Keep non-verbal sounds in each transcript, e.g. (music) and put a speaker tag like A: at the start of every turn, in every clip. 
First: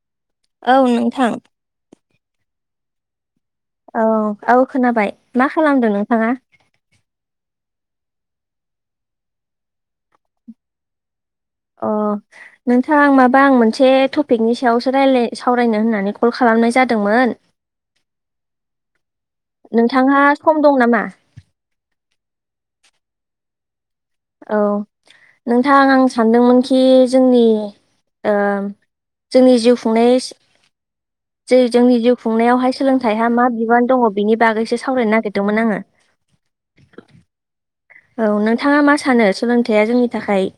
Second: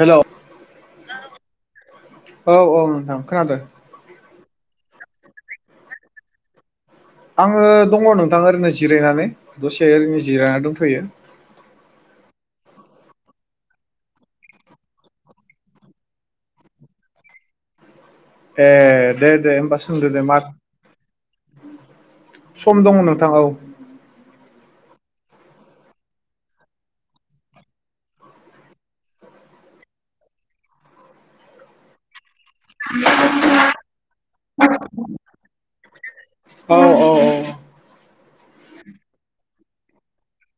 A: Hello
B: औ नोंथां
A: औ औ नोंथां खोनादों।
B: औ औ खोनाबाय मा खालामदों नोंथाङा?
A: ओ दङ नोंथां ओरैनो जिरायनानै दसे ओरैनो जिरायनानै दंथ'यो।
B: अ नोंथां आं माबा आं मोनसे टपिकनि सायावसो रायलाय सावरायनो होननानै कल खाला नाय जादोंमोन
A: ए दे दे होमबा सोंदो दे
B: नोंथाङा
A: मा
B: सम दं नामा?
A: सम दङ नोंथां औ।
B: औ नोंथां आं सानदोंमोनखि जोंनि ओम। जोंनि जिउ खुंनायनि जेरै जोंनि जिउ खुंनायावहाय सोलोंथाइहा मा बिबान दङ बिनि बागैसो सावरायनो नागिरदोंमोन आङो।
A: औ औ औ
B: औ नोंथाङा मा सानो सोलोंथाइया जोंनि थाखाय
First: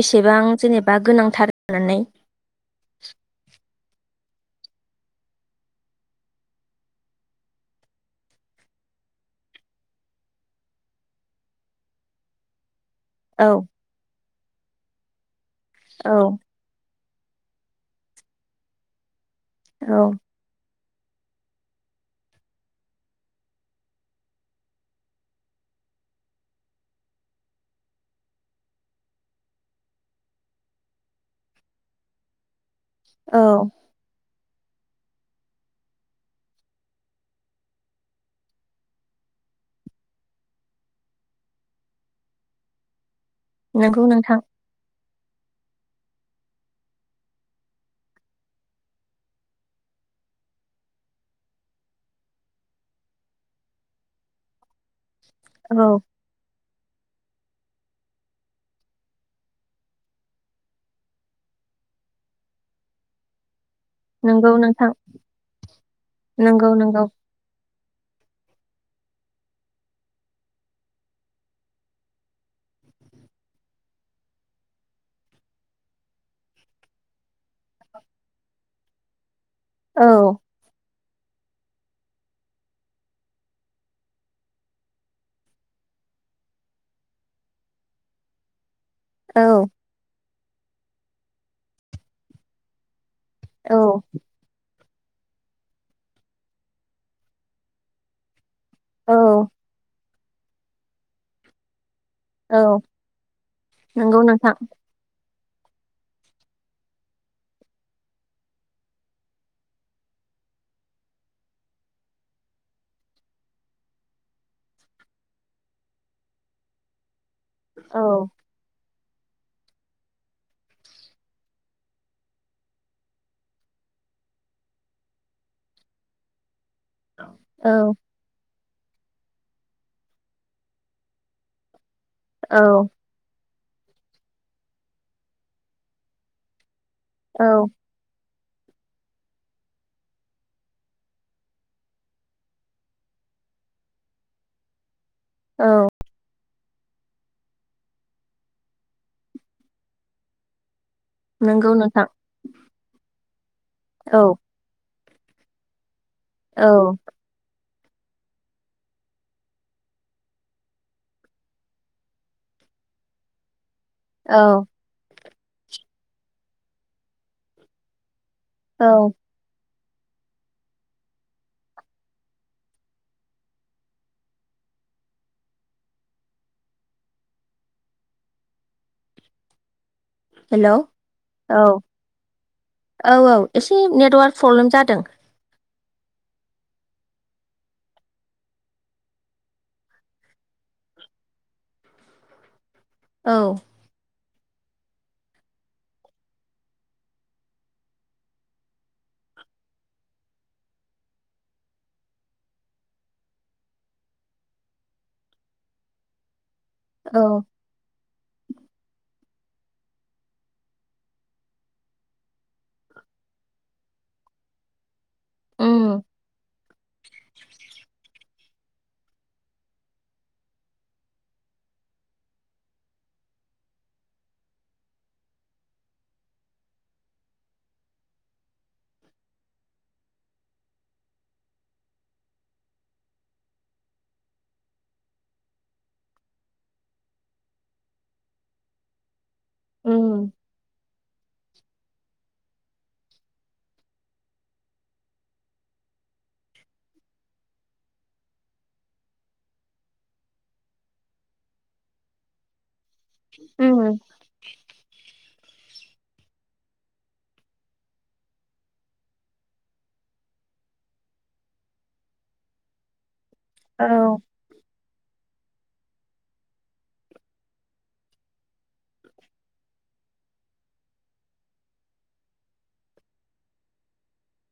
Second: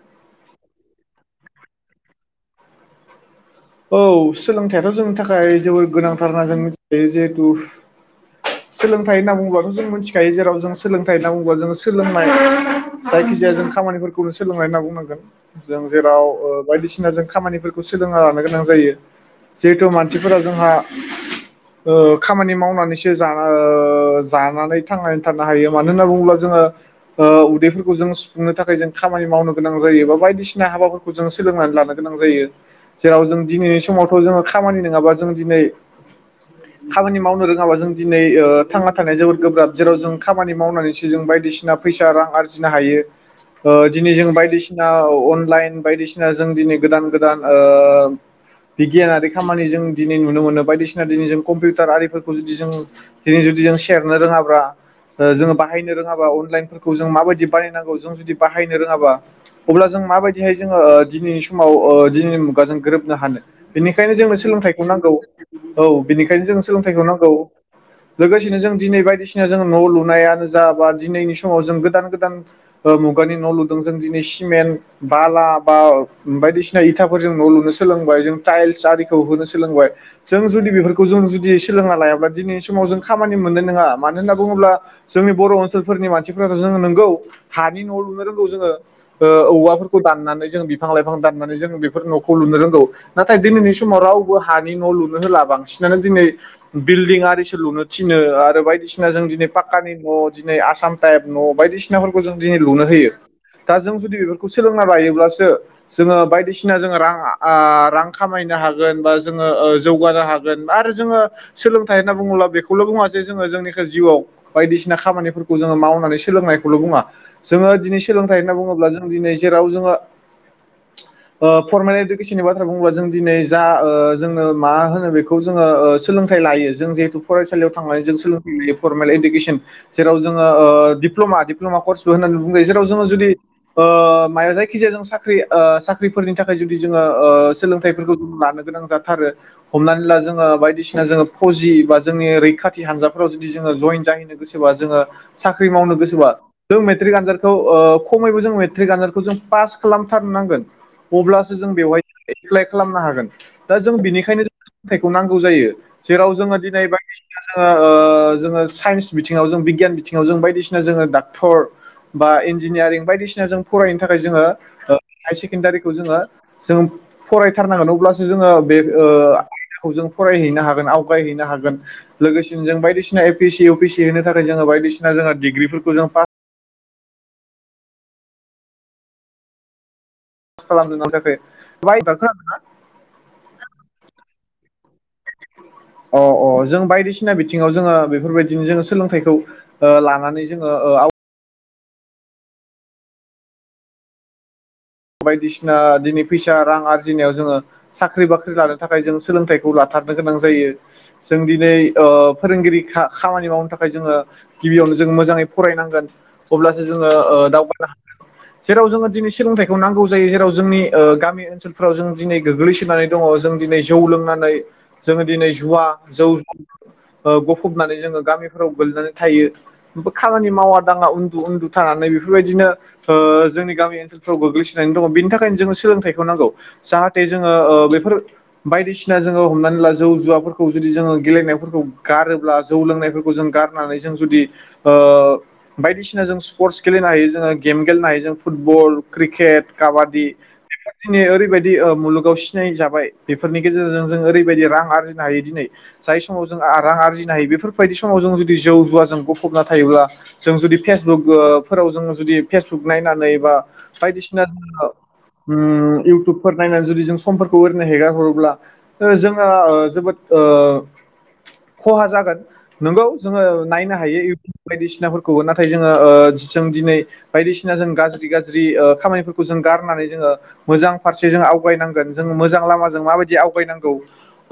B: बेसेबां जेनेबा गोनांथार होननानै?
A: औ सोलोंथाइयाथ' जोंनि थाखाय जोबोर गोनांथार होनना जों मिथिखायो जिहेथु सोलोंथाइ होनना बुङोबाथ' जों मिथिखायो जेराव जों सोलोंथाइ होनना बुङोबा जों सोलोंनाय जायखि
B: औ
A: जाया जों खामानिफोरखौनो सोलोंनानै होनना बुंनांगोन जों जेराव
B: औ
A: ओ बायदि सिना जों खामानिफोरखौ सोलोंना लानो गोनां जायो। जिहेथु
B: औ
A: मानसिफोरा जोंहा ओ खामानि मावनानै सो जाना ओ जानानै थांनानै थानो हायो मानो होननानै बुङोब्ला जोङो ओ उदैफोरखौ जों ङो सुफुंनो थाखाय जों खामानि मावनो गोनां जायो बा बायदिसिना हाबाफोरखौ जों सोलोंनानै लानो गोनां जायो। जेराव
B: औ
A: जों दिनैनि समावथ' जोङो खामानि नङाबा जों दिनै खामानि मावनो रोङाबा जों दिनै ओ थांना थानाया जोबोद गोब्राब जेराव जों खामानि मावनानैसो जों बायदिसिना फैसा रां आरजिनो हायो। ओ
B: नंगौ
A: दिनै जों
B: नोंथां
A: बायदिसिना औ अनलाइन बायदिसिना जों दिनै गोदान गोदान ओ बिगियानारि खामानि जों दिनै नुनो मोनो। बायदिसिना दिनै जों कम्पिउटार आरिफोरखौ जुदि जों दिनै जुदि जों सेरनो रोङाबा जोङो
B: औ
A: बाहायनो रोङाबा अनलाइन फोर खौ जों माबायदि बानायनांगौ जों जुदि बाहायनो रोङाबा अब्ला जों माबायदिहाय जोङो दिनैनि समाव ओ दिनैनि मुगाजों गोरोबनो हानो। बेनिखायनो जोंनो
B: नंगौ
A: सोलोंथाइखौ
B: नोंथां
A: नांगौ औ बिनिखायनो जोंनो
B: नंगौ नंगौ
A: सोलोंथाइखौ नांगौ। लोगोसेनो जों दिनै बायदिसिना जों न' लुनायानो जाबा दिनैनि समाव जों गोदान गोदान ओ मुगानि न' लुदों जों दिनै सिमेन्ट बाला बा बायदिसिना इथाफोरजों न' लु सोलोंबाय जों थाइलस आरिखौ होनो सोलोंबाय।
B: औ
A: जों जुदि बेफोरखौ जों जुदि सोलोंना लायाबा दिनै समाव जों खामानि मोननाय नङा मानो होनना बुङोब्ला जोंनि बर' ओनसोलफोरनि मानसिफोराथ' जों नोंगौ हानि न' लुनो रोंगौ जोङो। ओ
B: औ
A: औवाफोरखौ दाननानै जों बिफां-लाइफां दाननानै जों बेफोर न'खौ लुनो रोंगौ। नाथाय दिनैनि
B: औ
A: समाव रावबो हानि न' लुनो होला बांसिनानो दिनै बिल्डिं आरि सो लुनो थिनो आरो बायदिसिना
B: औ
A: जों दिनै पाकानि न' दिनै आसाम टाइप न' बायदि सिनाफोरखौ जों
B: औ
A: दिनै लुनो होयो। दा जों जुदि
B: नंगौ
A: बेफोरखौ
B: नोंथां
A: सोलोंना लायोब्लासो जोङो बायदिसिना जोङो रां आ रां खामायनो हागोन बा जोङो जौगानो हागोन। आरो जोङो सोलोंथाइ होनना बुङोब्ला बेखौल' बुङा जे जोङो जोंनिखा जिउआव बायदिसिना खामानिफोरखौ जोङो मावनानै सोलोंनायखौल' बुङा जोङो
B: औ
A: दिनै सोलोंथाइ होनना बुङोब्ला जों दिनै जेराव जोङो
B: (inaudible)
A: ओ फरमेल इडुकेसननि बाथ्रा बुङोबा जों दिनै जा जोंनो मा होनो बेखौ जोङो ओ सोलों थाय लायो। जों जिहेथु फरायसालियाव
B: औ
A: थांनानै जों सोलोंथाइ लायो फरमेल इडुकेसन जेराव जोङो ओ दिप्ल'मा डिप्ल'मा कर्स बो होननानै बुंनाय जेराव
B: औ
A: जोङो जुदि ओ मायबा जायखि जाया जों साख्रि ओ साख्रिफोरनि थाखाय जु दि जोङो ओ
B: औ
A: सोलोंथाइफोरखौ ला लानो गोनां जाथारो हमनानै ला जोङो बायदिसिना जोङो फजि बा जोंनि रैखाथि हानजाफोराव जुदि जोङो जयेन जाहैनो गोसोबा जोङो साख्रि
B: औ
A: मावनो गोसोबा जों मेट्रिक आनजादखौ ओ खमैबो जों मेट्रिक आनजादखौ जों पास खालामथारनांगोन। अब्लासो
B: नंगौ
A: जों बेवहाय
B: नोंथां
A: एप्लाइ खालामनो हागोन दा जों
B: औ
A: बिनिखायनो जों सोलोंथाइखौ नांगौ जायो। जेराव जोङो
B: औ
A: दिनै बाय (unintelligible) जोङो ओ जोङो साइन्स बिथिङाव जों बिगियान बिथिङाव जों बायदिसिना जोङो डाक्टर बा इन्जिनियारिं बायदिसिना जों फरायनो थाखाय जोङो
B: औ
A: हाय सेकेण्डारिखौ जोङो जों फरायथारनांगोन अब्ला सो जोङो बे ओ
B: औ
A: आयदाखौ जों फरायहैनो हागोन आवगायहैनो हागोन। लोगोसेनो जों बायदिसना ए पि सि एउ पि सि होनो थाखाय जोङो बायदिसिना जोंहा डिग्रिफोरखौ जों पा पास
B: हेलौ
A: खालामनो
B: औ
A: थाखाय
B: औ औ। एसे नेटवार्क प्रब्लेम जादों। (inaudible)
A: अ'-अ' जों बायदिसिना बिथिङाव जोङो बेफोरबायदिनो जोङो सोलोंथाइखौ ओ लानानै जोङो ओ आव
B: औ।
A: बायदिसिना दिनै फैसा रां आरजिनायाव जोङो साख्रि बाख्रि लानो थाखाय जों सोलोंथाइखौ ला थारनो गोनां जायो जों दिनै ओ फोरोंगिरि खा-खामानि मावनो थाखाय जोङो गिबियावनो जों मोजाङै फरायनांगोन अब्लासो जोङो ओ
B: औ
A: दावगानो हागोन जेराव जोङो दिनै सोलोंथाइ खौ नांगौ जायो जेराव जोंनि ओ गामि ओनसोलफ्राव जों दिनै गोग्लैसोनानै दङ जों दिनै जौ लोंनानै जोङो दिनै जुवा
B: उम
A: जौ ज गफबनानै जोङो गामि फोराव गोलैनानै थायो खामानि मावा दाङा उन्दु-उन्दु थानानै बेफोरबायदिनो ओ जोंनि गामि ओसोल फ्राव गोग्लैसोनानै दङ बेनि थाखायनो जों सोलोंथाइखौ नांगौ जाहाथे जोङो ओ बेफोर बायदिसिना जोङो हमनानै ला जौ जुवाफोरखौ जुदि जोङो गेलेनायफोरखौ गारोब्ला जौ लोंनायफोरखौ जों गारनानै जों जु दि ओ बायदिसिना जों स्पर्टस गेलेनो हायो जोङो गेम गेलेनो हायो जों फुटबल क्रिकेट
B: उम
A: काबादि (unintelligible) ओरैबाय दि ओ मुलुगाव सिनाय जाबाय बेफोरनि गेजेरजों जों ओरैबायदि रां आरजिनो हायो दिनै जाय समाव जों आ रां आरजिनो हायो बेफोरबायदि समाव जों जुदि जौ जुवाजों गफबना थायोब्ला जों जुदि फेसबुक ओ फोराव जोङो जुदि फेसबुक नायनानै बा
B: उम
A: बायदिसिना जोङो उम इउटुबफोर नायनानै जुदि जों समफोरखौ ओरैनो हेगार हरोब्ला, ओ जोङो ओ जोबोद ओ खहा जागोन नंगौ जोङो
B: औ
A: नायनो हायो इउटुब बायदिसिनाफोर खौबो नाथाय जोङो ओ जों दिनै बायदिसिना जों गाज्रि-गाज्रि ज्रि ओ खामानिफोरखौ जों गारनानै जोङो मोजां फारसेजों आवगाय नांगोन। जों मोजां लामाजों मा बायदि आव गायनांगौ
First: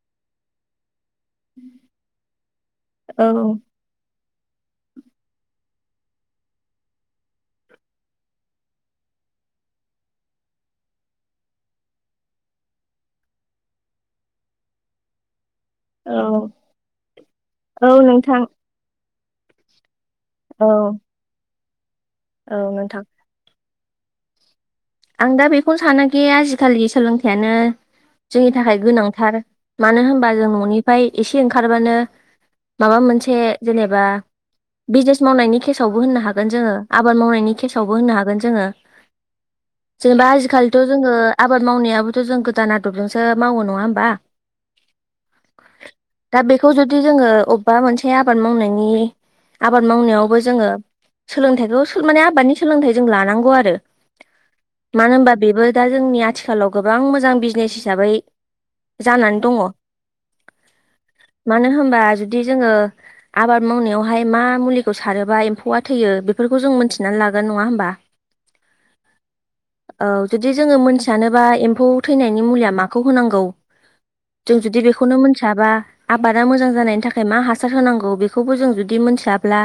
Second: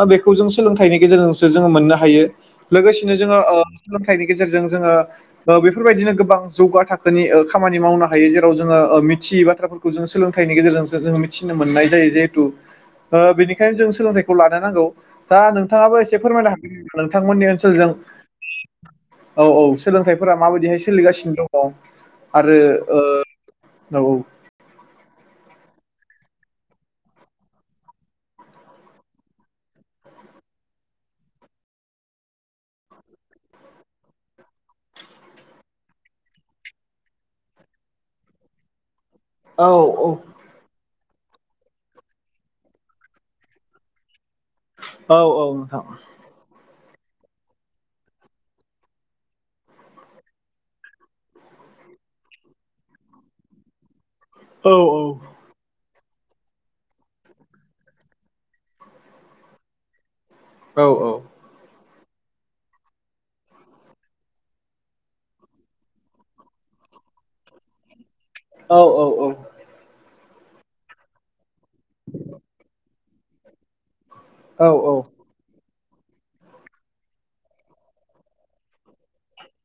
A: ओ बेखौ जों सोलोंथनि गेजेरजोंसो जोङो मोननो हायो। लोगोसेनो जोङो ओ
B: औ
A: सोलोंथाइनि गेजेरजों जोङो ओ बे फोरबायदिनो गोबां जौगा थाखोनि ओ खामानि मावनो हायो जेराव जोङो ओ मिथियि बाथ्राफोरखौ जों सोलोंथाइनि गेजेरजोंसो जोङो मिथिनो मोननाय जायो जिहेथु। ओ बेनिखायनो जों सोलोंथाइखौ लानो नांगौ। दा नों थाङाबो एसे फोरमायनो हागोन नामा नोंथांमोननि
B: औ
A: ओनसोलजों।
B: नोंथां
A: औ-औ। सोलोंथाइफोरा
B: औ
A: माबायदिहाय सोलिगासिनो दङ। आरो
B: औ
A: ओ
B: नोंथां
A: औ औ।
B: आं दा बेखौनो सानोखि आजिखालि सोलोंथाइयानो जोंनि थाखाय गोनांथार मानो होनबा जों न'निफ्राय एसे ओंखारबानो माबा मोनसे जेनेबा बिजनेस मावनायनि केसावबो होननो हागोन जोङो आबाद मावनायनि केसावबो होननो हागोन जोङो।
A: ओ औ
B: जेनेबा आजिखालिथ' जोङो आबाद मावनायाबोथ' जों गोदान आदबजोंसो मावो नङा होमबा?
A: औ औ नोंथां।
B: थ' जुदि जोङो अबेबा मोनसे आबाद मावनायनि आबाद मावनायावबो जोङो सोलोंथाइखौ सो माने आबादनि सोलोंथाइ जों लानांगौ आरो।
A: औ
B: मानो होनबा बेबो दा जोंनि आथिखालाव गोबां मोजां बिजनेस हिसाबै जानानै दङ।
A: औ
B: मानो होमबा जुदि जोङो आबाद मावनायावहाय मा मुलिखौ सारोबा एम्फौआ थैयो बेफोरखौ जों मिथिना लागोन नङा होमबा?
A: औ औ औ।
B: औ जुदि जोंङो मोनथियानोबा एम्फौ थैनायनि मुलिया माखौ होनांगौ जों
A: औ
B: जुदि बेखौनो मोनथियाबा, आबादा मोजां जानायनि थाखाय मा हासार होनांगौ बेखौबो जों जुदि मिथिया ब्ला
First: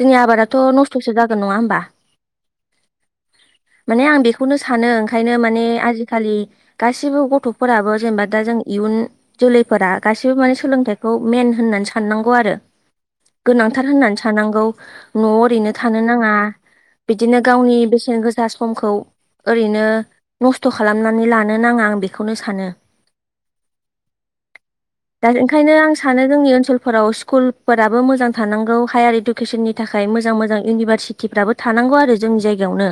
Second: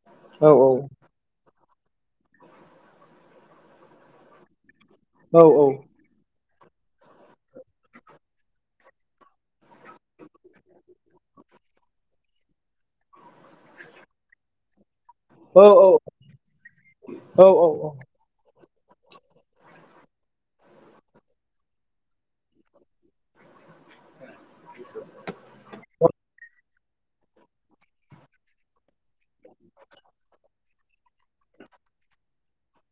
B: जोंनि आबादाथ' नस्थ'सो जागोन नङा होमबा? माने आं बेखौनो सानो ओंखायनो माने आजिखालि गासिबो गथ'फोराबो जेनेबा दा जों इयुन जोलैफोरा गासैबो सोलोंथाइखौ मेइन होननानै साननांगौ आरो, गोनांथार होननानै साननांगौ न'आव
A: औ
B: ओरैनो थानो नांङा बिदिनो
A: औ
B: गावनि बेसेन गोसा समखौ ओरैनो नस्थ' खालामनानै लानो नाङा, आं बेखौनो सानो। दा ओंखायनो आं सानो जोंनि ओनसोल फोराव स्कुलफोराबो मोजां थानांगौ हायार इडुकेसननि थाखाय मोजां मोजां इउनिभारसिटिफ्राबो थानां गौ आरो जोंनि जायगायावनो,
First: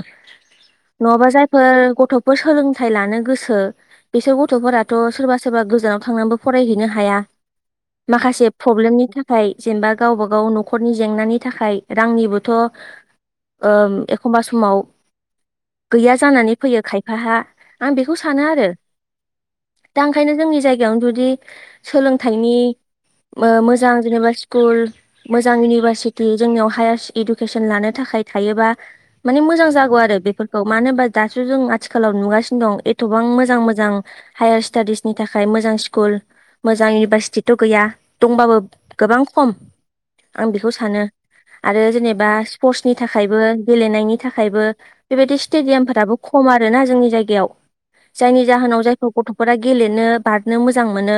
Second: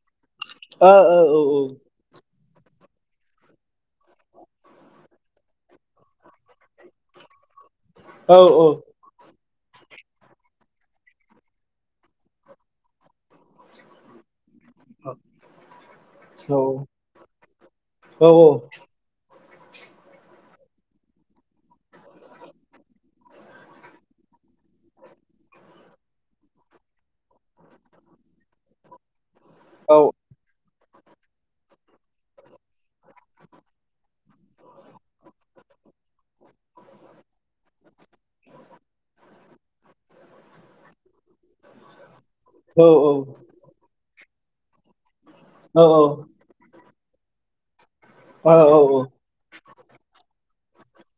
A: ओ औ औ
B: नङाबा
A: औ
B: जायफोर गथ' सोलोंथाइ लानो गोसो बिसोर गथ'फोराथ' सोरबा सोरबा गोजानाव थांना फरायहैनो हाया माखासे
A: औ औ
B: प्रब्लेमनि थाखाय जेनेबा गावबा गाव न'खरनि जेंनानि थाखाय, रांनिबोथ' ओ एखमबा समाव गैया जानानै फैयो खायफाहा आं बेखौ
A: औ
B: सानो। दा ओंखायनो जोंनि जायगायावनो जुदि सोलोंथाइनि ओ मोजां जेनेबा स्कुल मोजां इउनिभारसिटि जोंनियाव हायार इडुकेसन लानो था खाय थायोबा मानि मोजां जागौ आरो बेफोरखौ मानो होनबा दासो जों आथिखालाव नुगासिनो दं गोबां मोजां मोजां हायार स्टाडिसनि थाखाय मोजां स्कुल मोजां इउनिभारसिटिथ' गैया, दंबाबो गोबां खम। आं बेखौ सानो आरो जेनेबा स्पर्टसनि थाखायबो गेलेनायनि थाखायबो बेबायदि स्टेडियामफोराबो
A: औ
B: खम आरोना जोंनि जायगायाव जायनि जाहोनाव जायखौ गथ'फोरा गेलेनो बार नो मोजां मोनो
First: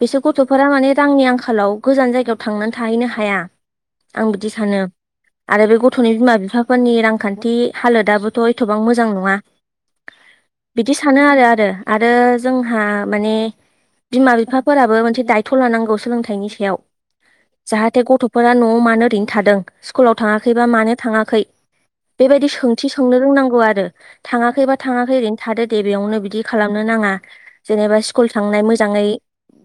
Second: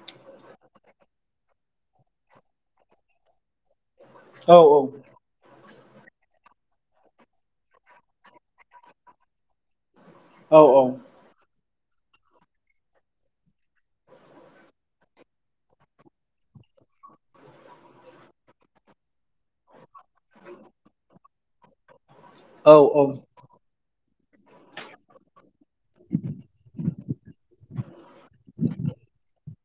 B: बेसोर गथ'फोरा माने रांनि आंखालाव गोजान जायगायाव थांनानै थाहैनो हाया आं बिदि सानो आरो बे गथ'नि बिमा बिफाफोरनि रांखान्थि हालोद आबोथ' एथ'बां मोजां नङा बिदि सानो आरो आरो आरो जोंहा माने बिमा बिफाफोराबो मोनसे दायथ' लानांगौ सोलोंथाइनि सायाव जाहाथे गथ'फोरा न'आव मानो ओरैनो थादों स्कुलाव थाङाखैबा मानो थाङाखै बेबायदि सोंथि सोंनो रोंनांगौ आरो। थाङाखैबा थांङाखै ओरैनो थादो दे बेयावनो बिदि खालामनो नाङा जेनेबा स्कुल थांनाय मोजां यै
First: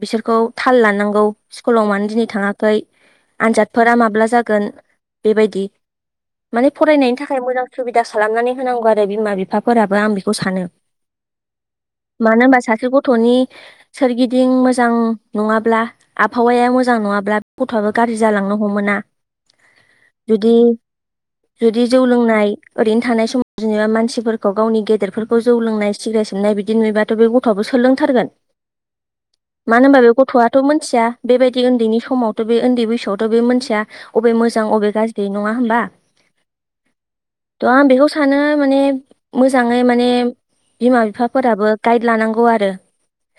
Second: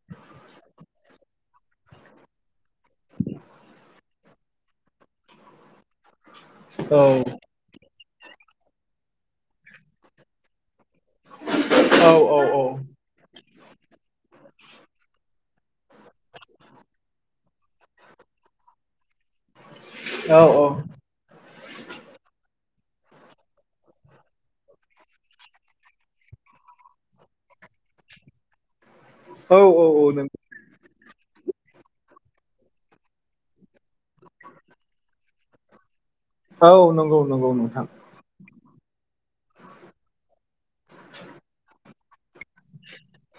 B: बिसोरखौ थाल लानांगौ स्कुलाव मानो दिनै थाङाखै आनजादफोरा माब्ला जागोन बेबायदि, माने फरायनायनि थाखाय
A: औ
B: मोजां सुबिदा खालामनानै होनांगौ आरो बिमा बिफाफोराबो आं बेखौ सानो। मानो
A: औ
B: होनबा
A: औ
B: सासे गथ'नि सोरगिदिं मोजां नङाब्ला आबहावाया मोजां नङाब्ला गथ'आबो गाज्रि जालांनो हमोना।
A: औ
B: जुदि जुदि जौ लोंनाय ओरैनो थानाय समाव जेनेबा मानसिफोरखौ गावनि गेदेरफोरखौ जौ लोंनाय सिग्रेट सोबनाय बिदि नुयोबाथ' बे गथ'आबो सोलोंथारगोन
A: औ औ
B: मानो
A: औ
B: होनबा बे
A: नों
B: गथ'आथ' मोनथिया बेबायदि उन्दैनि समावथ' बे उन्दै बैसोआवथ' बे मानसिया बबे मोजां अबे गाज्रि नंङा होमबा
A: औ नंगौ नंगौ
B: थ' आं
A: नोंथां
B: बेखौ सानो माने मोजाङै माने बिमा बिफाफोराबो गाइड लानांगौ आरो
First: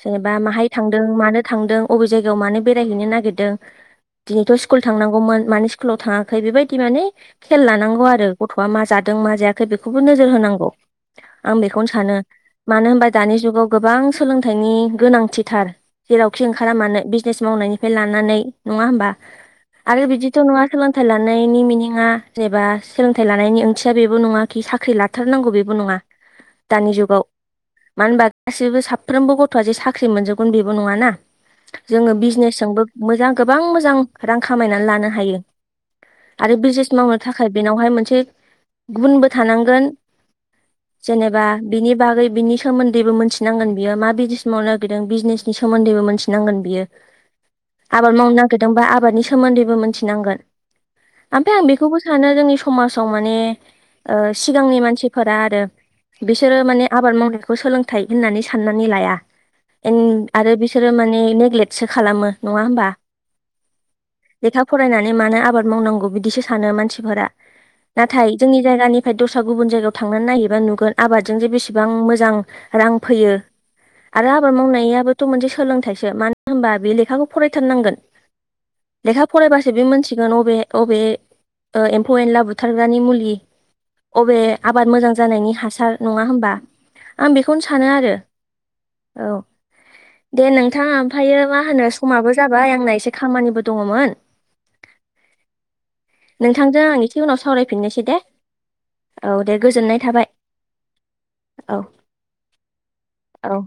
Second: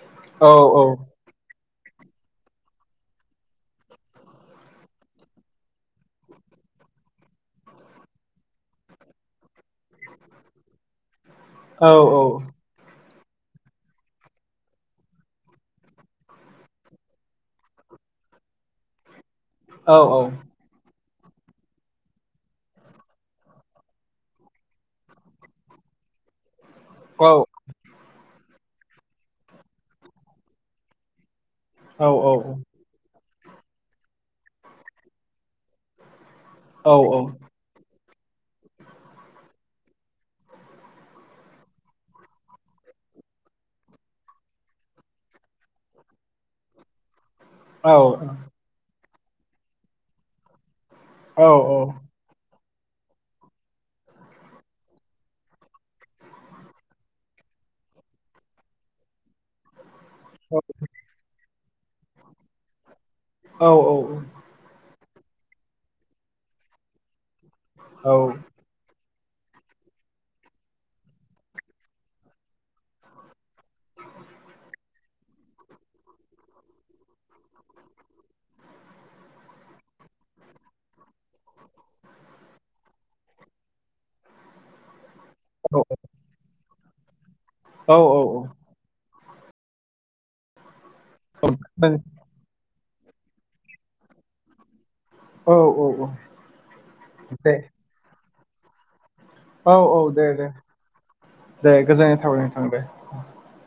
B: जेनेबा
A: औ
B: माहाय
A: औ
B: थांदों मानो थांदों अबे जायगायाव मानो बेरायहैनो नागिरदों दिनैथ' स्कुल थांनांगौमोन मानो स्कुलाव थाङाखै बेबायदि माने खेल लानांगौ आरो गथ' बा मा जादों मा जायाखै बेखौबो नोजोर होनांगौ आं
A: औ
B: बेखौनो सानो मानो होनबा दानि जुगाव गोबां सोलोंथाइनि गोनांथिथार जेरावखि ओंखारा मानो बिजनेस मावनायनिफ्राय लानानै नङा होमबा
A: औ
B: आरो बिदिथ' नङा सोलोंथाइ लानायनि मिनिङा जेनबा सो लोंथाय लानायनि ओंथिया बेबो नङा खि साख्रि लाथारनांगौ बेबो नङा। दानि
A: औ
B: जुगाव मानो होनबा गासैबो साफ्रोमबो गथ'आ जे साख्रि मोनजोबगोन बेबो नङाना
A: औ
B: जोङो बिजनेसजोंबो मोजां गोबां मोजां रां खामायनानै लानो हायो। आरो बिजनेस
A: औ
B: मावनो थाखाय बेनावहाय मोनसे गुनबो थानांगोन। जेनेबा बिनि बागै बिनि सोमोन्दैबो मोनथिनांगोन बियो मा बिजनेस मावनो नागिरदों बिजनेसनि सोमोन्दैबो मोनथिनांगोन बियो आबाद मावनो नागिरदोंबा आबादनि सोमोन्दैबो मोनथिनांगोन।
A: औ
B: ओमफाय आं बेखौबो सानो जोंनि समाजाव माने ओ सिगांनि मानसिफोरा आरो बिसोरो माने आबाद मावनायखौ सोलोंथाइ होननानै साननानै लाया। एन आरो बिसोरो माने नेग्लेक्सो खालामो नङा होमबा
A: औ औ
B: नोंलाय मानो आबाद मावनांगौ बिदिसो सानो मानसिफोरा नाथाय जोंनि जायगानि फ्राय दस्रा गुबुन जायगायाव थांनानै नायहैबा नुगोन आबादजों जे बेसेबां मोजां रां फैयो। आरो आबाद मावनायाबोथ' मोनसे सोलोंथाइसो मानो होनबा बे लेखाखौ फरायथारनांगोन। लेखा फरायबासो बे मोनथिगोन अबे अबे ओ ए म्फौ एनला बुथारग्रानि मुलि अबे आबाद मोजां जानायनि हासार नङा होमबा आं बेखौनो सानो आरो औ दे नों थां ओमफ्रायो मा होनो समाबो जाबाय आंना एसे खामानिबो दङमोन।
A: औ औ औ
B: जों आं इसे उनाव
A: दे
B: सावरायफिननोसै दे दे
A: औ औ
B: गोजोननाय
A: दे
B: थाबाय
A: दे दे
B: औ
A: गोजोननाय थाबाय नोंथां दे
B: औ